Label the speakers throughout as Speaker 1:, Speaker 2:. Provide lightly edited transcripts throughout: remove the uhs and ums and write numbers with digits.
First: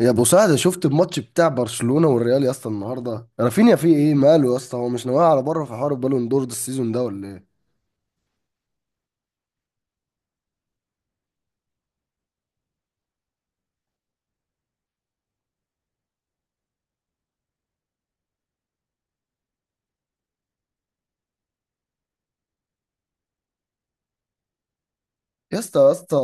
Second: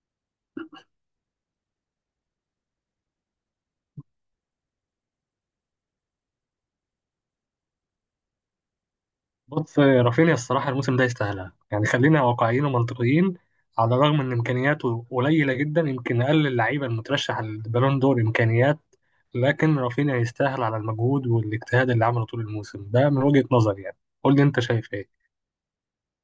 Speaker 1: يا ابو سعد، شفت الماتش بتاع برشلونة والريال يا اسطى النهارده؟ رافينيا فيه ايه، ماله يا اسطى؟ هو مش ناوي على بره في حوار البالون دور ده السيزون ده ولا ايه؟
Speaker 2: بص رافينيا الصراحة الموسم ده يستاهلها، يعني خلينا واقعيين ومنطقيين. على الرغم إن إمكانياته قليلة جدا، يمكن أقل اللعيبة المترشح للبالون دور إمكانيات. لكن رافينيا يستاهل على المجهود والاجتهاد اللي عمله طول الموسم ده، من وجهة نظري يعني. قول لي أنت شايف إيه؟
Speaker 1: يا اسطى يا اسطى،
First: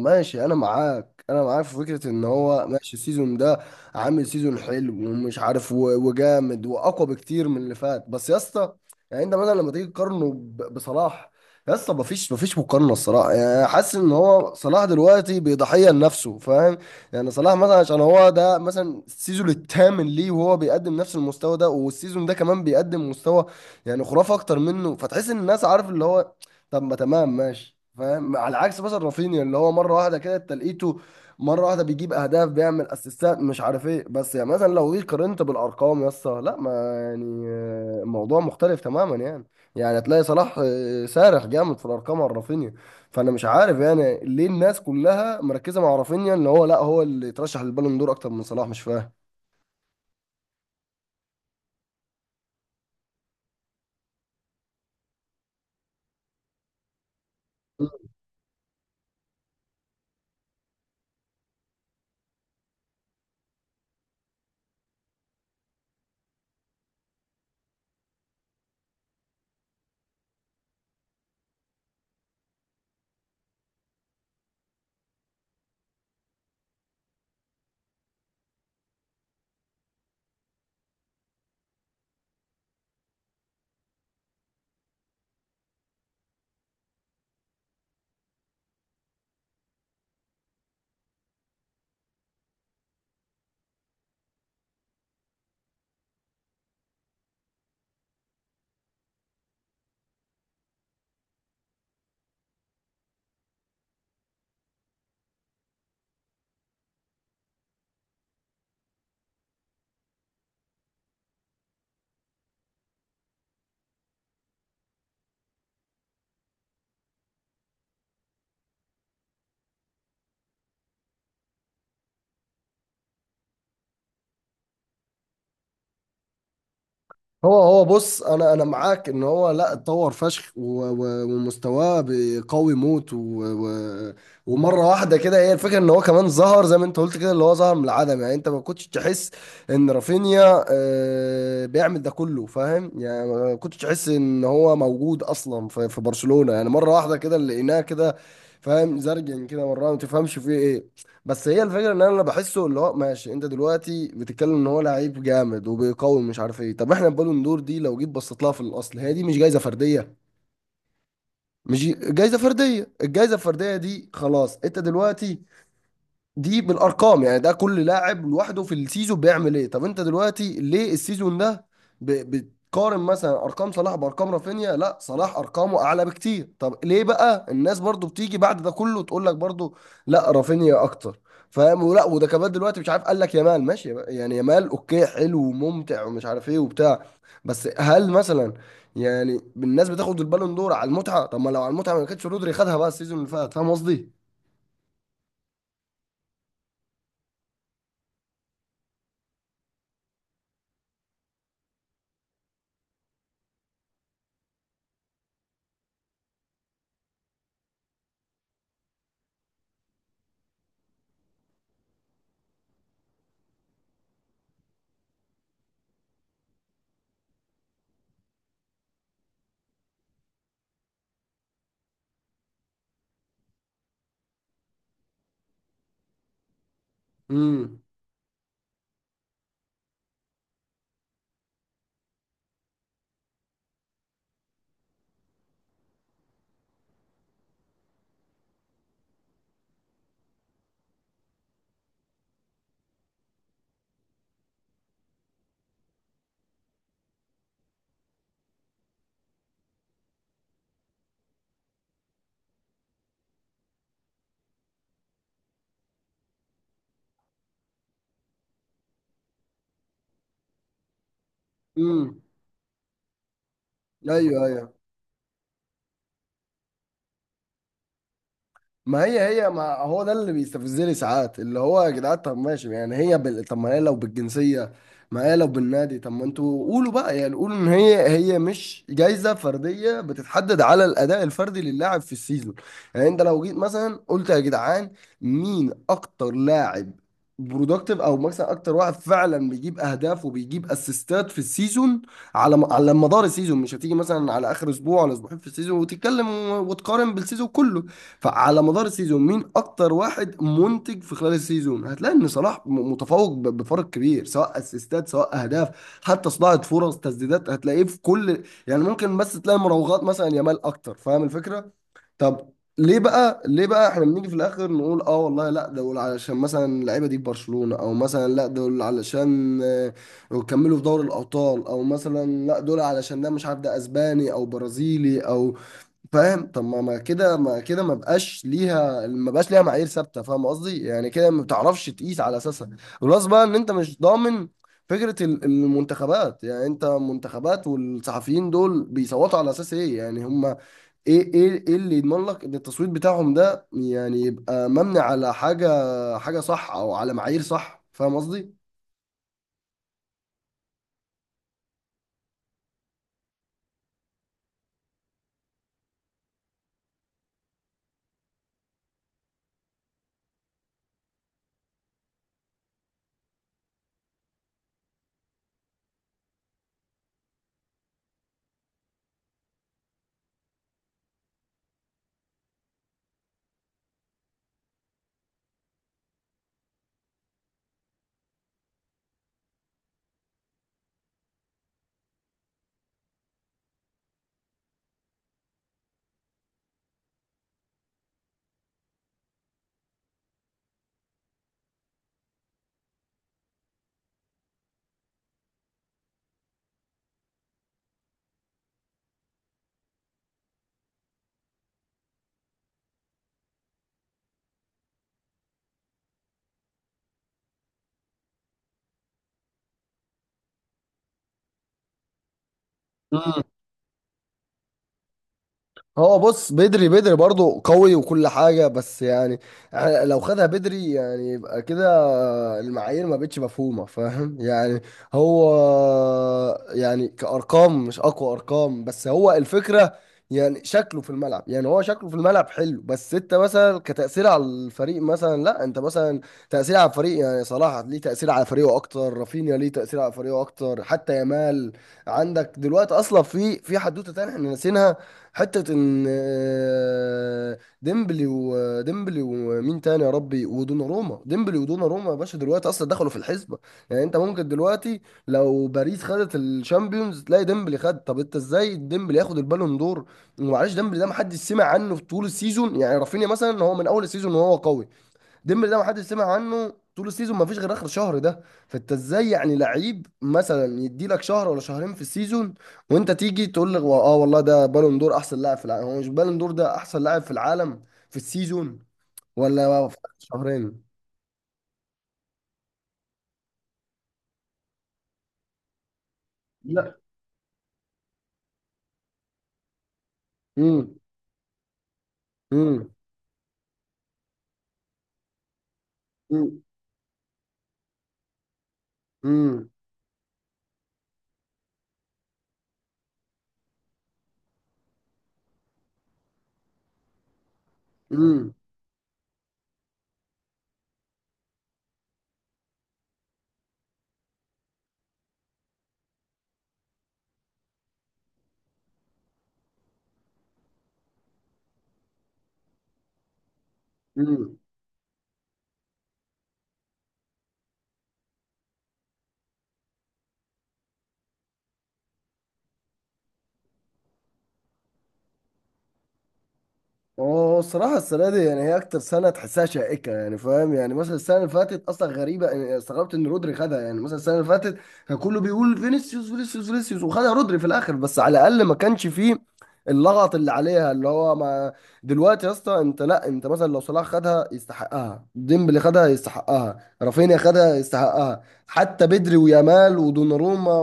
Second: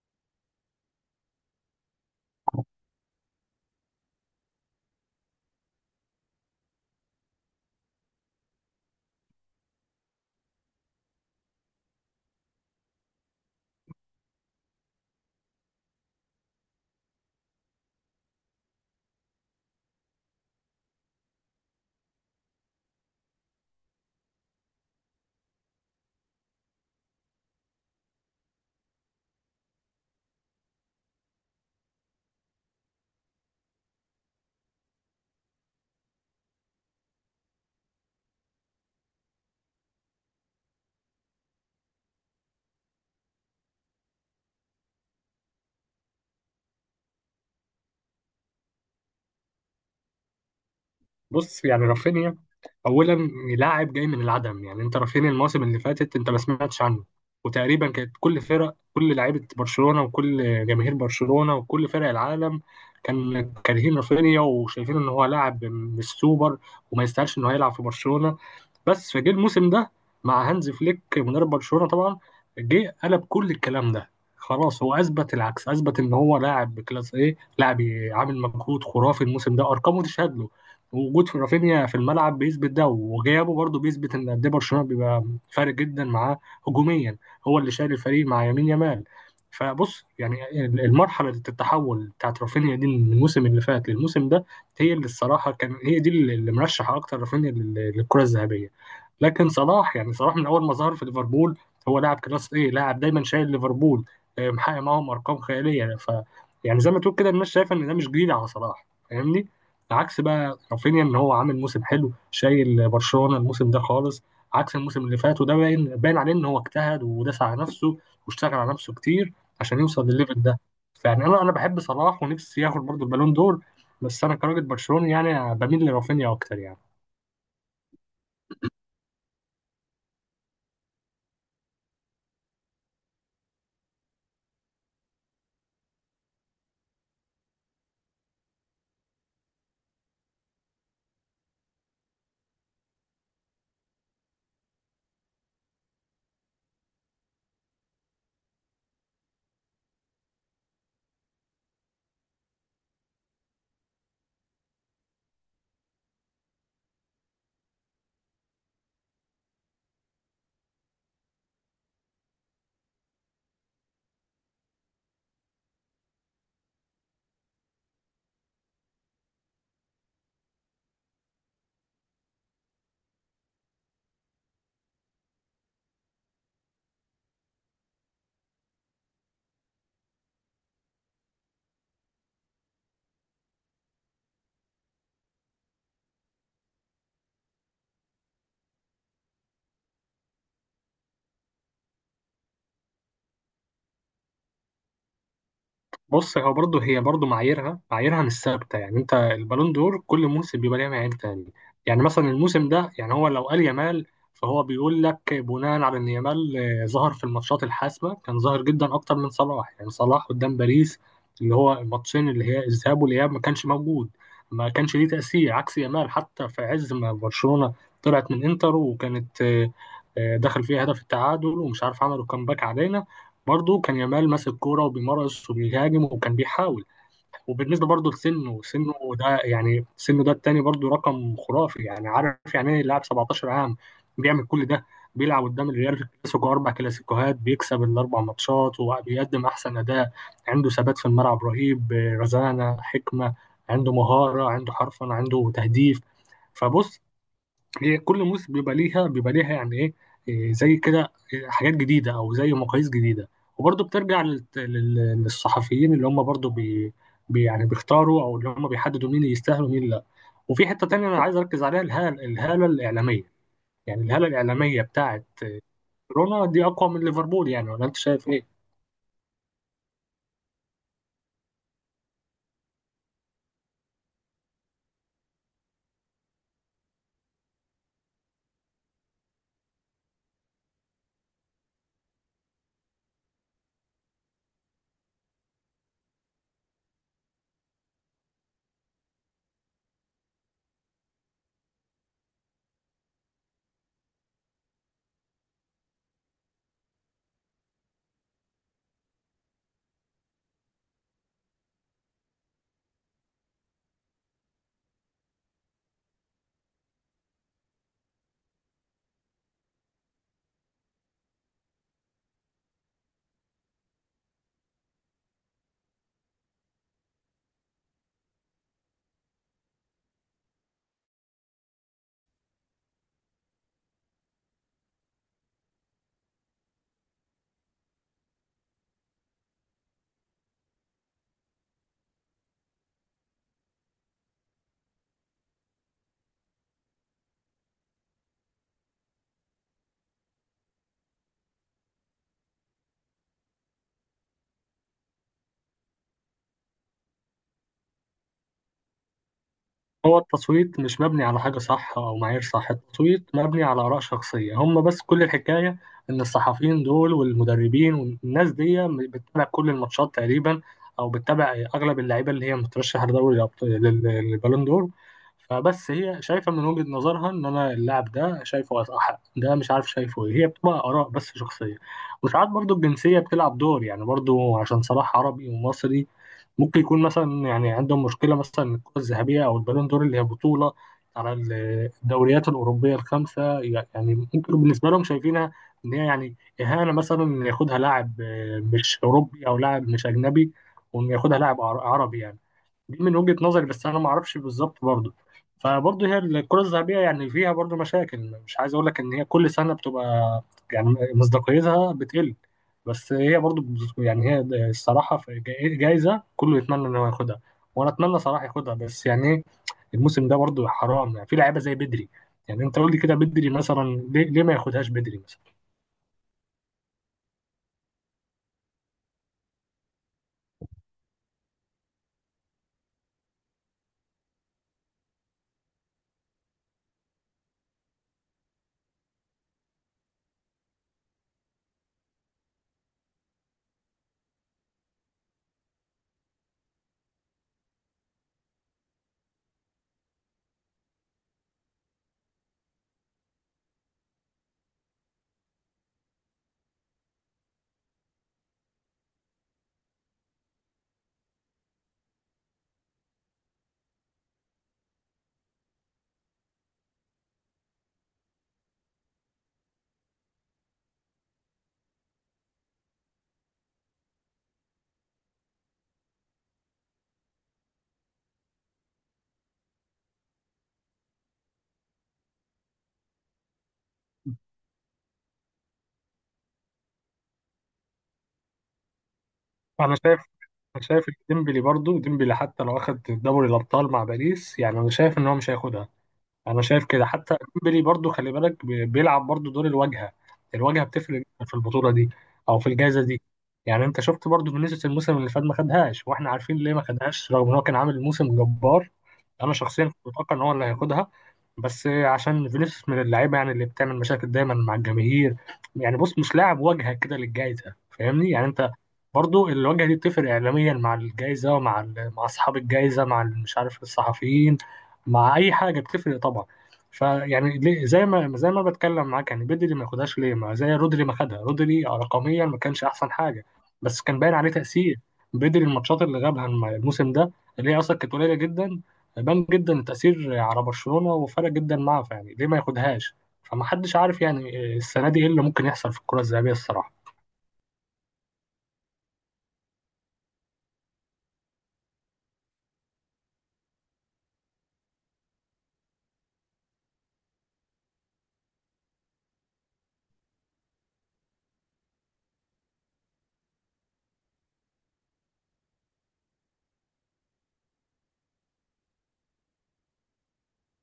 Speaker 1: ماشي، انا معاك في فكره ان هو ماشي السيزون ده، عامل سيزون حلو ومش عارف وجامد واقوى بكتير من اللي فات. بس يا اسطى، يعني انت مثلا لما تيجي تقارنه بصلاح، يا اسطى مفيش مقارنه الصراحه. يعني حاسس ان هو صلاح دلوقتي بيضحيه لنفسه، فاهم؟ يعني صلاح مثلا عشان هو ده مثلا السيزون الثامن ليه وهو بيقدم نفس المستوى ده، والسيزون ده كمان بيقدم مستوى يعني خرافه اكتر منه، فتحس ان الناس عارف اللي هو، طب ما تمام، ماشي فاهم. على عكس مثلا رافينيا اللي هو مره واحده كده تلقيته مره واحده بيجيب اهداف، بيعمل اسيستات، مش عارف ايه. بس يعني مثلا لو جيت قارنت بالارقام يا اسطى، لا ما يعني آه، الموضوع مختلف تماما يعني. يعني هتلاقي صلاح آه، سارح جامد في الارقام عن رافينيا. فانا مش عارف يعني ليه الناس كلها مركزه مع رافينيا ان هو لا هو اللي يترشح للبالون دور اكتر من صلاح. مش فاهم.
Speaker 2: بص يعني رافينيا، اولا لاعب جاي من العدم. يعني انت رافينيا الموسم اللي فاتت انت ما سمعتش عنه. وتقريبا كانت كل فرق كل لعيبه برشلونه وكل جماهير برشلونه وكل فرق العالم كان كارهين رافينيا وشايفين ان هو لاعب مش سوبر وما يستاهلش ان هو يلعب في برشلونه. بس فجه الموسم ده مع هانز فليك مدرب برشلونة طبعا جه قلب كل الكلام ده. خلاص، هو اثبت العكس، اثبت ان هو لاعب بكلاس ايه لاعب، عامل مجهود خرافي الموسم ده. ارقامه تشهد له، وجود في رافينيا في الملعب بيثبت ده، وغيابه برضه بيثبت ان قد ايه برشلونة بيبقى فارق جدا معاه هجوميا. هو اللي شايل الفريق مع يمين يمال. فبص يعني المرحلة التحول بتاعت رافينيا دي من الموسم اللي فات للموسم ده، هي اللي الصراحة كان هي دي اللي مرشح أكتر رافينيا للكرة الذهبية. لكن صلاح، يعني صلاح من اول ما ظهر في ليفربول هو لاعب كلاس ايه لاعب، دايما شايل ليفربول، محقق معاهم ارقام خياليه يعني. ف يعني زي ما تقول كده، الناس شايفه ان ده مش جديد على صلاح، فاهمني؟ عكس بقى رافينيا، ان هو عامل موسم حلو شايل برشلونه الموسم ده خالص عكس الموسم اللي فات. وده باين باين عليه ان هو اجتهد وداس على نفسه واشتغل على نفسه كتير عشان يوصل للليفل ده. فيعني انا بحب صلاح ونفسي ياخد برضه البالون دور، بس انا كراجل برشلوني يعني بميل لرافينيا اكتر يعني.
Speaker 1: هو بص، انا معاك ان هو لا اتطور فشخ ومستواه قوي موت و و ومره واحده كده. هي الفكره ان هو كمان ظهر زي ما انت قلت كده، اللي هو ظهر من العدم. يعني انت ما كنتش تحس ان رافينيا آه، بيعمل ده كله، فاهم؟ يعني ما كنتش تحس ان هو موجود اصلا في برشلونه، يعني مره واحده كده لقيناه كده، فاهم؟ زرجن كده مره ما تفهمش فيه ايه. بس هي الفكره ان انا بحسه اللي هو ماشي. انت دلوقتي بتتكلم ان هو لعيب جامد وبيقوي مش عارف ايه، طب احنا البالون دور دي لو جيت بصيت لها في الاصل، هي دي مش جايزه فرديه؟ مش جايزه فرديه. الجايزه الفرديه دي خلاص انت دلوقتي، دي بالارقام، يعني ده كل لاعب لوحده في السيزون بيعمل ايه. طب انت دلوقتي ليه السيزون ده بتقارن مثلا ارقام صلاح بارقام رافينيا؟ لا، صلاح ارقامه اعلى بكتير. طب ليه بقى الناس برضو بتيجي بعد ده كله تقول لك برضو لا رافينيا اكتر؟ فاهم؟ ولا وده كمان دلوقتي مش عارف، قال لك يامال ماشي بقى، يعني يامال اوكي، حلو وممتع ومش عارف ايه وبتاع، بس هل مثلا يعني الناس بتاخد البالون دور على المتعه؟ طب ما لو على المتعه ما كانتش رودري خدها بقى السيزون اللي فات، فاهم قصدي؟
Speaker 2: بص، هو برضه هي برضه معاييرها مش ثابته. يعني انت البالون دور كل موسم بيبقى ليها معايير تاني. يعني مثلا الموسم ده، يعني هو لو قال يامال فهو بيقول لك بناء على ان يامال ظهر في الماتشات الحاسمه، كان ظاهر جدا اكتر من صلاح. يعني صلاح قدام باريس، اللي هو الماتشين اللي هي الذهاب والاياب، ما كانش موجود، ما كانش ليه تاثير، عكس يامال. حتى في عز ما برشلونه طلعت من انتر، وكانت دخل فيها هدف التعادل، ومش عارف عملوا كامباك علينا، برضه كان يامال ماسك كوره وبيمارس وبيهاجم وكان بيحاول.
Speaker 1: امم.
Speaker 2: وبالنسبه برضه لسنه ده، يعني سنه ده التاني برضه رقم خرافي. يعني عارف يعني ايه لاعب 17 عام بيعمل كل ده، بيلعب قدام الريال في الكلاسيكو اربع كلاسيكوهات بيكسب الاربع ماتشات وبيقدم احسن اداء، عنده ثبات في الملعب رهيب، رزانه، حكمه، عنده مهاره، عنده حرفنه، عنده تهديف. فبص، هي كل موسم بيبقى ليها يعني ايه، إيه زي كده، إيه حاجات جديده او زي مقاييس جديده. وبرضه بترجع للصحفيين اللي هم برضه يعني بيختاروا او اللي هم بيحددوا مين اللي يستاهل ومين لا. وفي حته تانية انا عايز اركز عليها،
Speaker 1: امم.
Speaker 2: الهاله الاعلاميه. يعني الهاله
Speaker 1: ايوه، ايوه.
Speaker 2: الاعلاميه بتاعت كورونا دي اقوى من ليفربول، يعني ولا انت شايف ايه؟
Speaker 1: ما هي هي، ما هو ده اللي بيستفزني ساعات اللي هو يا جدعان، طب ماشي، يعني هي بال... طب ما هي لو بالجنسيه، ما هي لو بالنادي، طب ما انتوا قولوا بقى يعني، قولوا ان هي هي مش جايزه فرديه بتتحدد على الاداء الفردي للاعب في السيزون. يعني انت لو جيت مثلا قلت يا جدعان، مين اكتر لاعب برودكتيف او مثلا اكتر واحد فعلا بيجيب اهداف وبيجيب اسيستات في السيزون، على مدار السيزون، مش هتيجي مثلا على اخر اسبوع ولا اسبوعين في السيزون وتتكلم وتقارن بالسيزون كله. فعلى مدار السيزون مين اكتر واحد منتج في خلال السيزون؟ هتلاقي ان صلاح متفوق بفرق كبير، سواء اسيستات سواء اهداف، حتى صناعه فرص، تسديدات، هتلاقيه في كل يعني، ممكن بس تلاقي مراوغات مثلا يامال اكتر، فاهم الفكره؟ طب ليه بقى احنا بنيجي في الاخر نقول اه والله لا دول علشان مثلا اللعيبه دي في برشلونه، او مثلا لا دول علشان آه، يكملوا في دوري الابطال، او مثلا لا دول علشان ده مش عارف ده اسباني او برازيلي او، فاهم؟ طب ما كده ما بقاش ليها معايير ثابته، فاهم قصدي؟ يعني كده ما بتعرفش تقيس على اساسها. بلس بقى ان انت مش ضامن فكره المنتخبات، يعني انت منتخبات والصحفيين دول بيصوتوا على اساس ايه؟ يعني هم ايه اللي يضمن لك ان التصويت بتاعهم ده يعني يبقى مبني على حاجه حاجه صح او على معايير صح، فاهم قصدي؟
Speaker 2: هو التصويت مش مبني على حاجة صح أو معايير صح، التصويت مبني على آراء شخصية هم، بس كل الحكاية إن الصحفيين دول والمدربين والناس دي بتتابع كل الماتشات تقريبا، أو بتتابع أغلب اللعيبة اللي هي مترشحة لدوري للبالون دور. فبس هي شايفة من وجهة نظرها إن أنا اللاعب ده شايفه أحق، ده مش عارف شايفه إيه، هي بتبقى آراء بس شخصية. وساعات برضو الجنسية بتلعب دور، يعني برضو عشان صلاح عربي ومصري، ممكن يكون مثلا يعني عندهم مشكلة مثلا إن الكرة الذهبية أو البالون دور اللي هي بطولة على الدوريات الأوروبية الخمسة، يعني ممكن بالنسبة لهم شايفينها إن هي يعني إهانة مثلا إن ياخدها لاعب مش أوروبي أو لاعب مش أجنبي، وإن ياخدها لاعب عربي يعني. دي من وجهة نظري بس، انا ما اعرفش بالظبط برضه. فبرضه هي الكرة الذهبية يعني فيها برضه مشاكل، مش عايز اقول لك ان هي كل سنة بتبقى يعني مصداقيتها بتقل، بس هي برضه يعني هي الصراحة في جايزة كله يتمنى ان هو ياخدها، وانا اتمنى صراحة ياخدها. بس يعني إيه، الموسم ده برضه حرام يعني في لعيبة زي بدري. يعني انت قول لي كده بدري مثلا، ليه ما ياخدهاش بدري مثلا.
Speaker 1: هو بص، بدري برضه قوي وكل حاجة، بس يعني لو خدها بدري يعني يبقى كده المعايير ما بقتش مفهومة، فاهم يعني؟ هو يعني كأرقام مش أقوى أرقام، بس هو الفكرة يعني شكله في الملعب، يعني هو شكله في الملعب حلو، بس انت مثلا كتأثير على الفريق مثلا، لا انت مثلا تأثير على الفريق، يعني صلاح ليه تأثير على فريقه اكتر، رافينيا ليه تأثير على فريقه اكتر، حتى يامال. عندك دلوقتي اصلا في حدوتة تانية احنا ناسينها، حتة ان آه، ديمبلي وديمبلي ومين تاني يا ربي ودوناروما ديمبلي ودوناروما يا باشا دلوقتي اصلا دخلوا في الحسبة. يعني انت ممكن دلوقتي لو باريس خدت الشامبيونز تلاقي ديمبلي خد. طب انت ازاي ديمبلي ياخد البالون دور؟ ومعلش ديمبلي ده محدش سمع عنه في طول السيزون، يعني رافينيا مثلا هو من اول السيزون وهو قوي، ديمبلي ده ما حدش سمع عنه طول السيزون ما فيش غير اخر شهر ده. فانت ازاي يعني لعيب مثلا يدي لك شهر ولا شهرين في السيزون وانت تيجي تقول لي اه والله ده بالون دور احسن لاعب في العالم؟ هو مش بالون دور ده احسن لاعب في العالم في السيزون، ولا
Speaker 2: انا
Speaker 1: في آخر
Speaker 2: شايف انا
Speaker 1: شهرين؟
Speaker 2: شايف ديمبلي برضه، ديمبلي حتى لو اخد دوري الابطال مع باريس يعني انا شايف ان هو مش هياخدها. انا شايف
Speaker 1: لا.
Speaker 2: كده. حتى ديمبلي برضو خلي بالك بيلعب برضو دور الواجهه. الواجهه
Speaker 1: امم.
Speaker 2: بتفرق جدا في البطوله دي او في
Speaker 1: امم.
Speaker 2: الجائزه دي. يعني انت شفت برضو فينيسيوس الموسم اللي فات ما خدهاش، واحنا عارفين ليه ما خدهاش رغم ان هو كان عامل موسم جبار. انا
Speaker 1: امم.
Speaker 2: شخصيا كنت متوقع ان هو اللي هياخدها، بس عشان فينيسيوس من اللعيبه يعني اللي بتعمل مشاكل دايما مع الجماهير، يعني بص مش لاعب واجهه كده للجائزه، فاهمني؟ يعني انت برضو الواجهه دي بتفرق اعلاميا مع الجائزه ومع مع اصحاب الجائزه مع مش عارف الصحفيين، مع اي حاجه بتفرق طبعا. فيعني زي ما بتكلم معاك، يعني بدري ما ياخدهاش ليه؟ ما زي رودري ما خدها، رودري رقميا ما كانش احسن حاجه بس كان باين عليه
Speaker 1: امم.
Speaker 2: تاثير. بدري الماتشات اللي غابها الموسم ده، اللي هي اصلا كانت قليله جدا، بان جدا التاثير على برشلونه وفرق جدا معاه، فيعني ليه ما ياخدهاش؟ فما حدش عارف يعني السنه دي ايه اللي ممكن يحصل في الكره الذهبيه الصراحه.
Speaker 1: هو الصراحة السنة دي يعني هي أكتر سنة تحسها شائكة، يعني فاهم؟ يعني مثلا السنة اللي فاتت أصلا غريبة، يعني استغربت إن رودري خدها. يعني مثلا السنة اللي فاتت كان كله بيقول فينيسيوس فينيسيوس فينيسيوس وخدها رودري في الآخر، بس على الأقل ما كانش فيه اللغط اللي عليها اللي هو ما، دلوقتي يا اسطى أنت، لا أنت مثلا لو صلاح خدها يستحقها، ديمبلي خدها يستحقها، رافينيا خدها يستحقها، حتى بدري ويامال ودوناروما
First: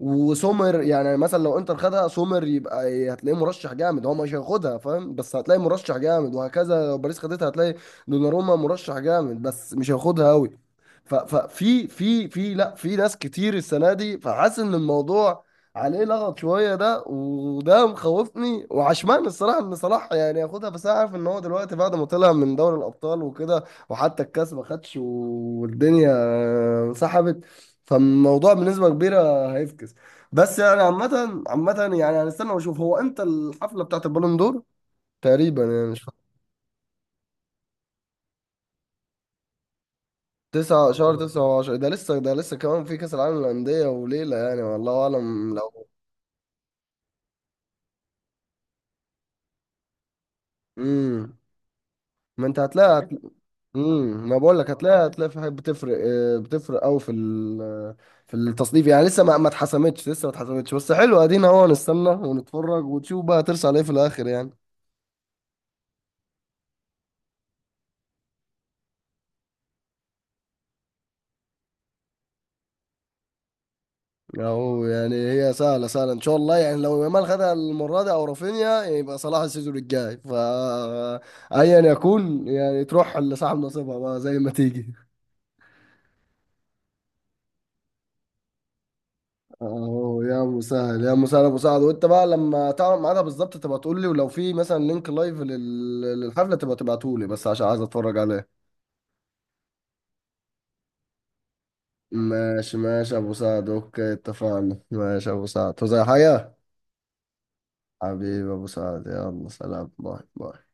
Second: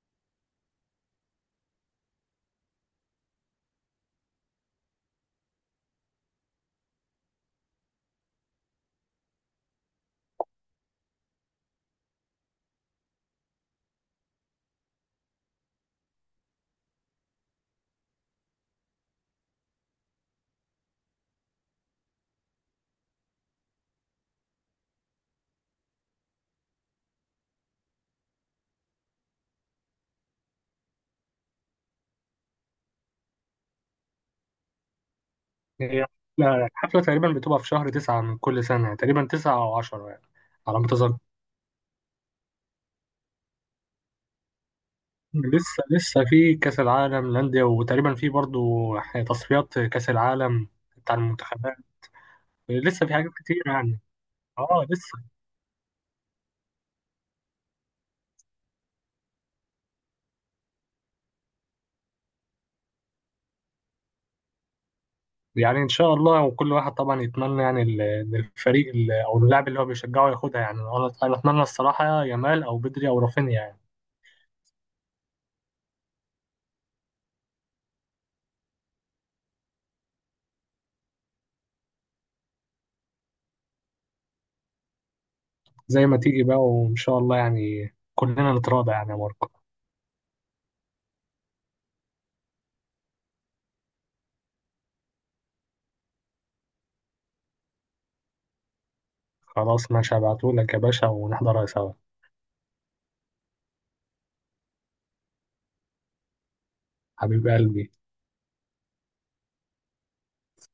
Speaker 1: وسومر. يعني مثلا لو انتر خدها سومر يبقى ايه، هتلاقيه مرشح جامد، هو مش هياخدها فاهم، بس هتلاقي مرشح جامد، وهكذا لو باريس خدتها هتلاقي دوناروما مرشح جامد بس مش هياخدها قوي. ففي في في لا، في ناس كتير السنه دي، فحاسس ان الموضوع عليه لغط شويه ده، وده مخوفني، وعشمان الصراحه ان صلاح يعني ياخدها، بس انا عارف ان هو دلوقتي بعد ما طلع من دوري الابطال وكده، وحتى الكاس ما خدش والدنيا سحبت، فالموضوع بنسبه كبيره هيفكس. بس يعني عامة عامة، يعني هنستنى واشوف هو امتى الحفلة بتاعت البالون دور تقريبا، يعني مش
Speaker 2: هي
Speaker 1: فاهم.
Speaker 2: الحفله تقريبا بتبقى في شهر 9 من كل سنه، تقريبا 9 أو 10 يعني، على ما
Speaker 1: 9، شهر
Speaker 2: أتذكر.
Speaker 1: تسعة وعشرة ده لسه، ده لسه كمان في كأس العالم للأندية وليلة، يعني والله أعلم
Speaker 2: لسه
Speaker 1: لو،
Speaker 2: لسه في كأس العالم للأندية، وتقريبا في برضو تصفيات كأس العالم بتاع
Speaker 1: امم.
Speaker 2: المنتخبات.
Speaker 1: ما انت هتلاقي
Speaker 2: لسه
Speaker 1: هت...
Speaker 2: في حاجات كتير يعني.
Speaker 1: امم، ما بقول لك
Speaker 2: اه
Speaker 1: هتلاقي
Speaker 2: لسه.
Speaker 1: في حاجات بتفرق آه، بتفرق قوي في ال... في التصنيف، يعني لسه ما اتحسمتش. بس حلو، ادينا اهو نستنى ونتفرج ونشوف بقى ترسى على ايه في الآخر يعني.
Speaker 2: يعني ان شاء الله وكل واحد طبعا يتمنى يعني إن الفريق او اللاعب اللي هو بيشجعه ياخدها، يعني انا اتمنى الصراحة يامال او بدري او رافينيا يعني.
Speaker 1: اهو، يعني هي سهله سهله ان شاء الله، يعني لو يامال خدها المره دي او رافينيا يبقى صلاح السيزون الجاي، ف ايا يكون، يعني تروح لصاحب نصيبها بقى زي ما تيجي.
Speaker 2: زي ما تيجي بقى، وان شاء الله يعني كلنا نتراضى يعني يا ماركو.
Speaker 1: اهو يا ابو سعد، وانت بقى لما تعرف ميعادها بالظبط تبقى تقول لي، ولو في مثلا لينك لايف للحفله تبقى تبعته لي، بس عشان عايز اتفرج عليه.
Speaker 2: خلاص ماشي، هبعتهولك يا باشا ونحضرها سوا.
Speaker 1: ماشي ماشي يا ابو سعد، اوكي، اتفقنا. ماشي يا ابو سعد، تو زي حاجه.
Speaker 2: حبيب قلبي.
Speaker 1: حبيبي يا ابو سعد، يلا سلام، باي باي.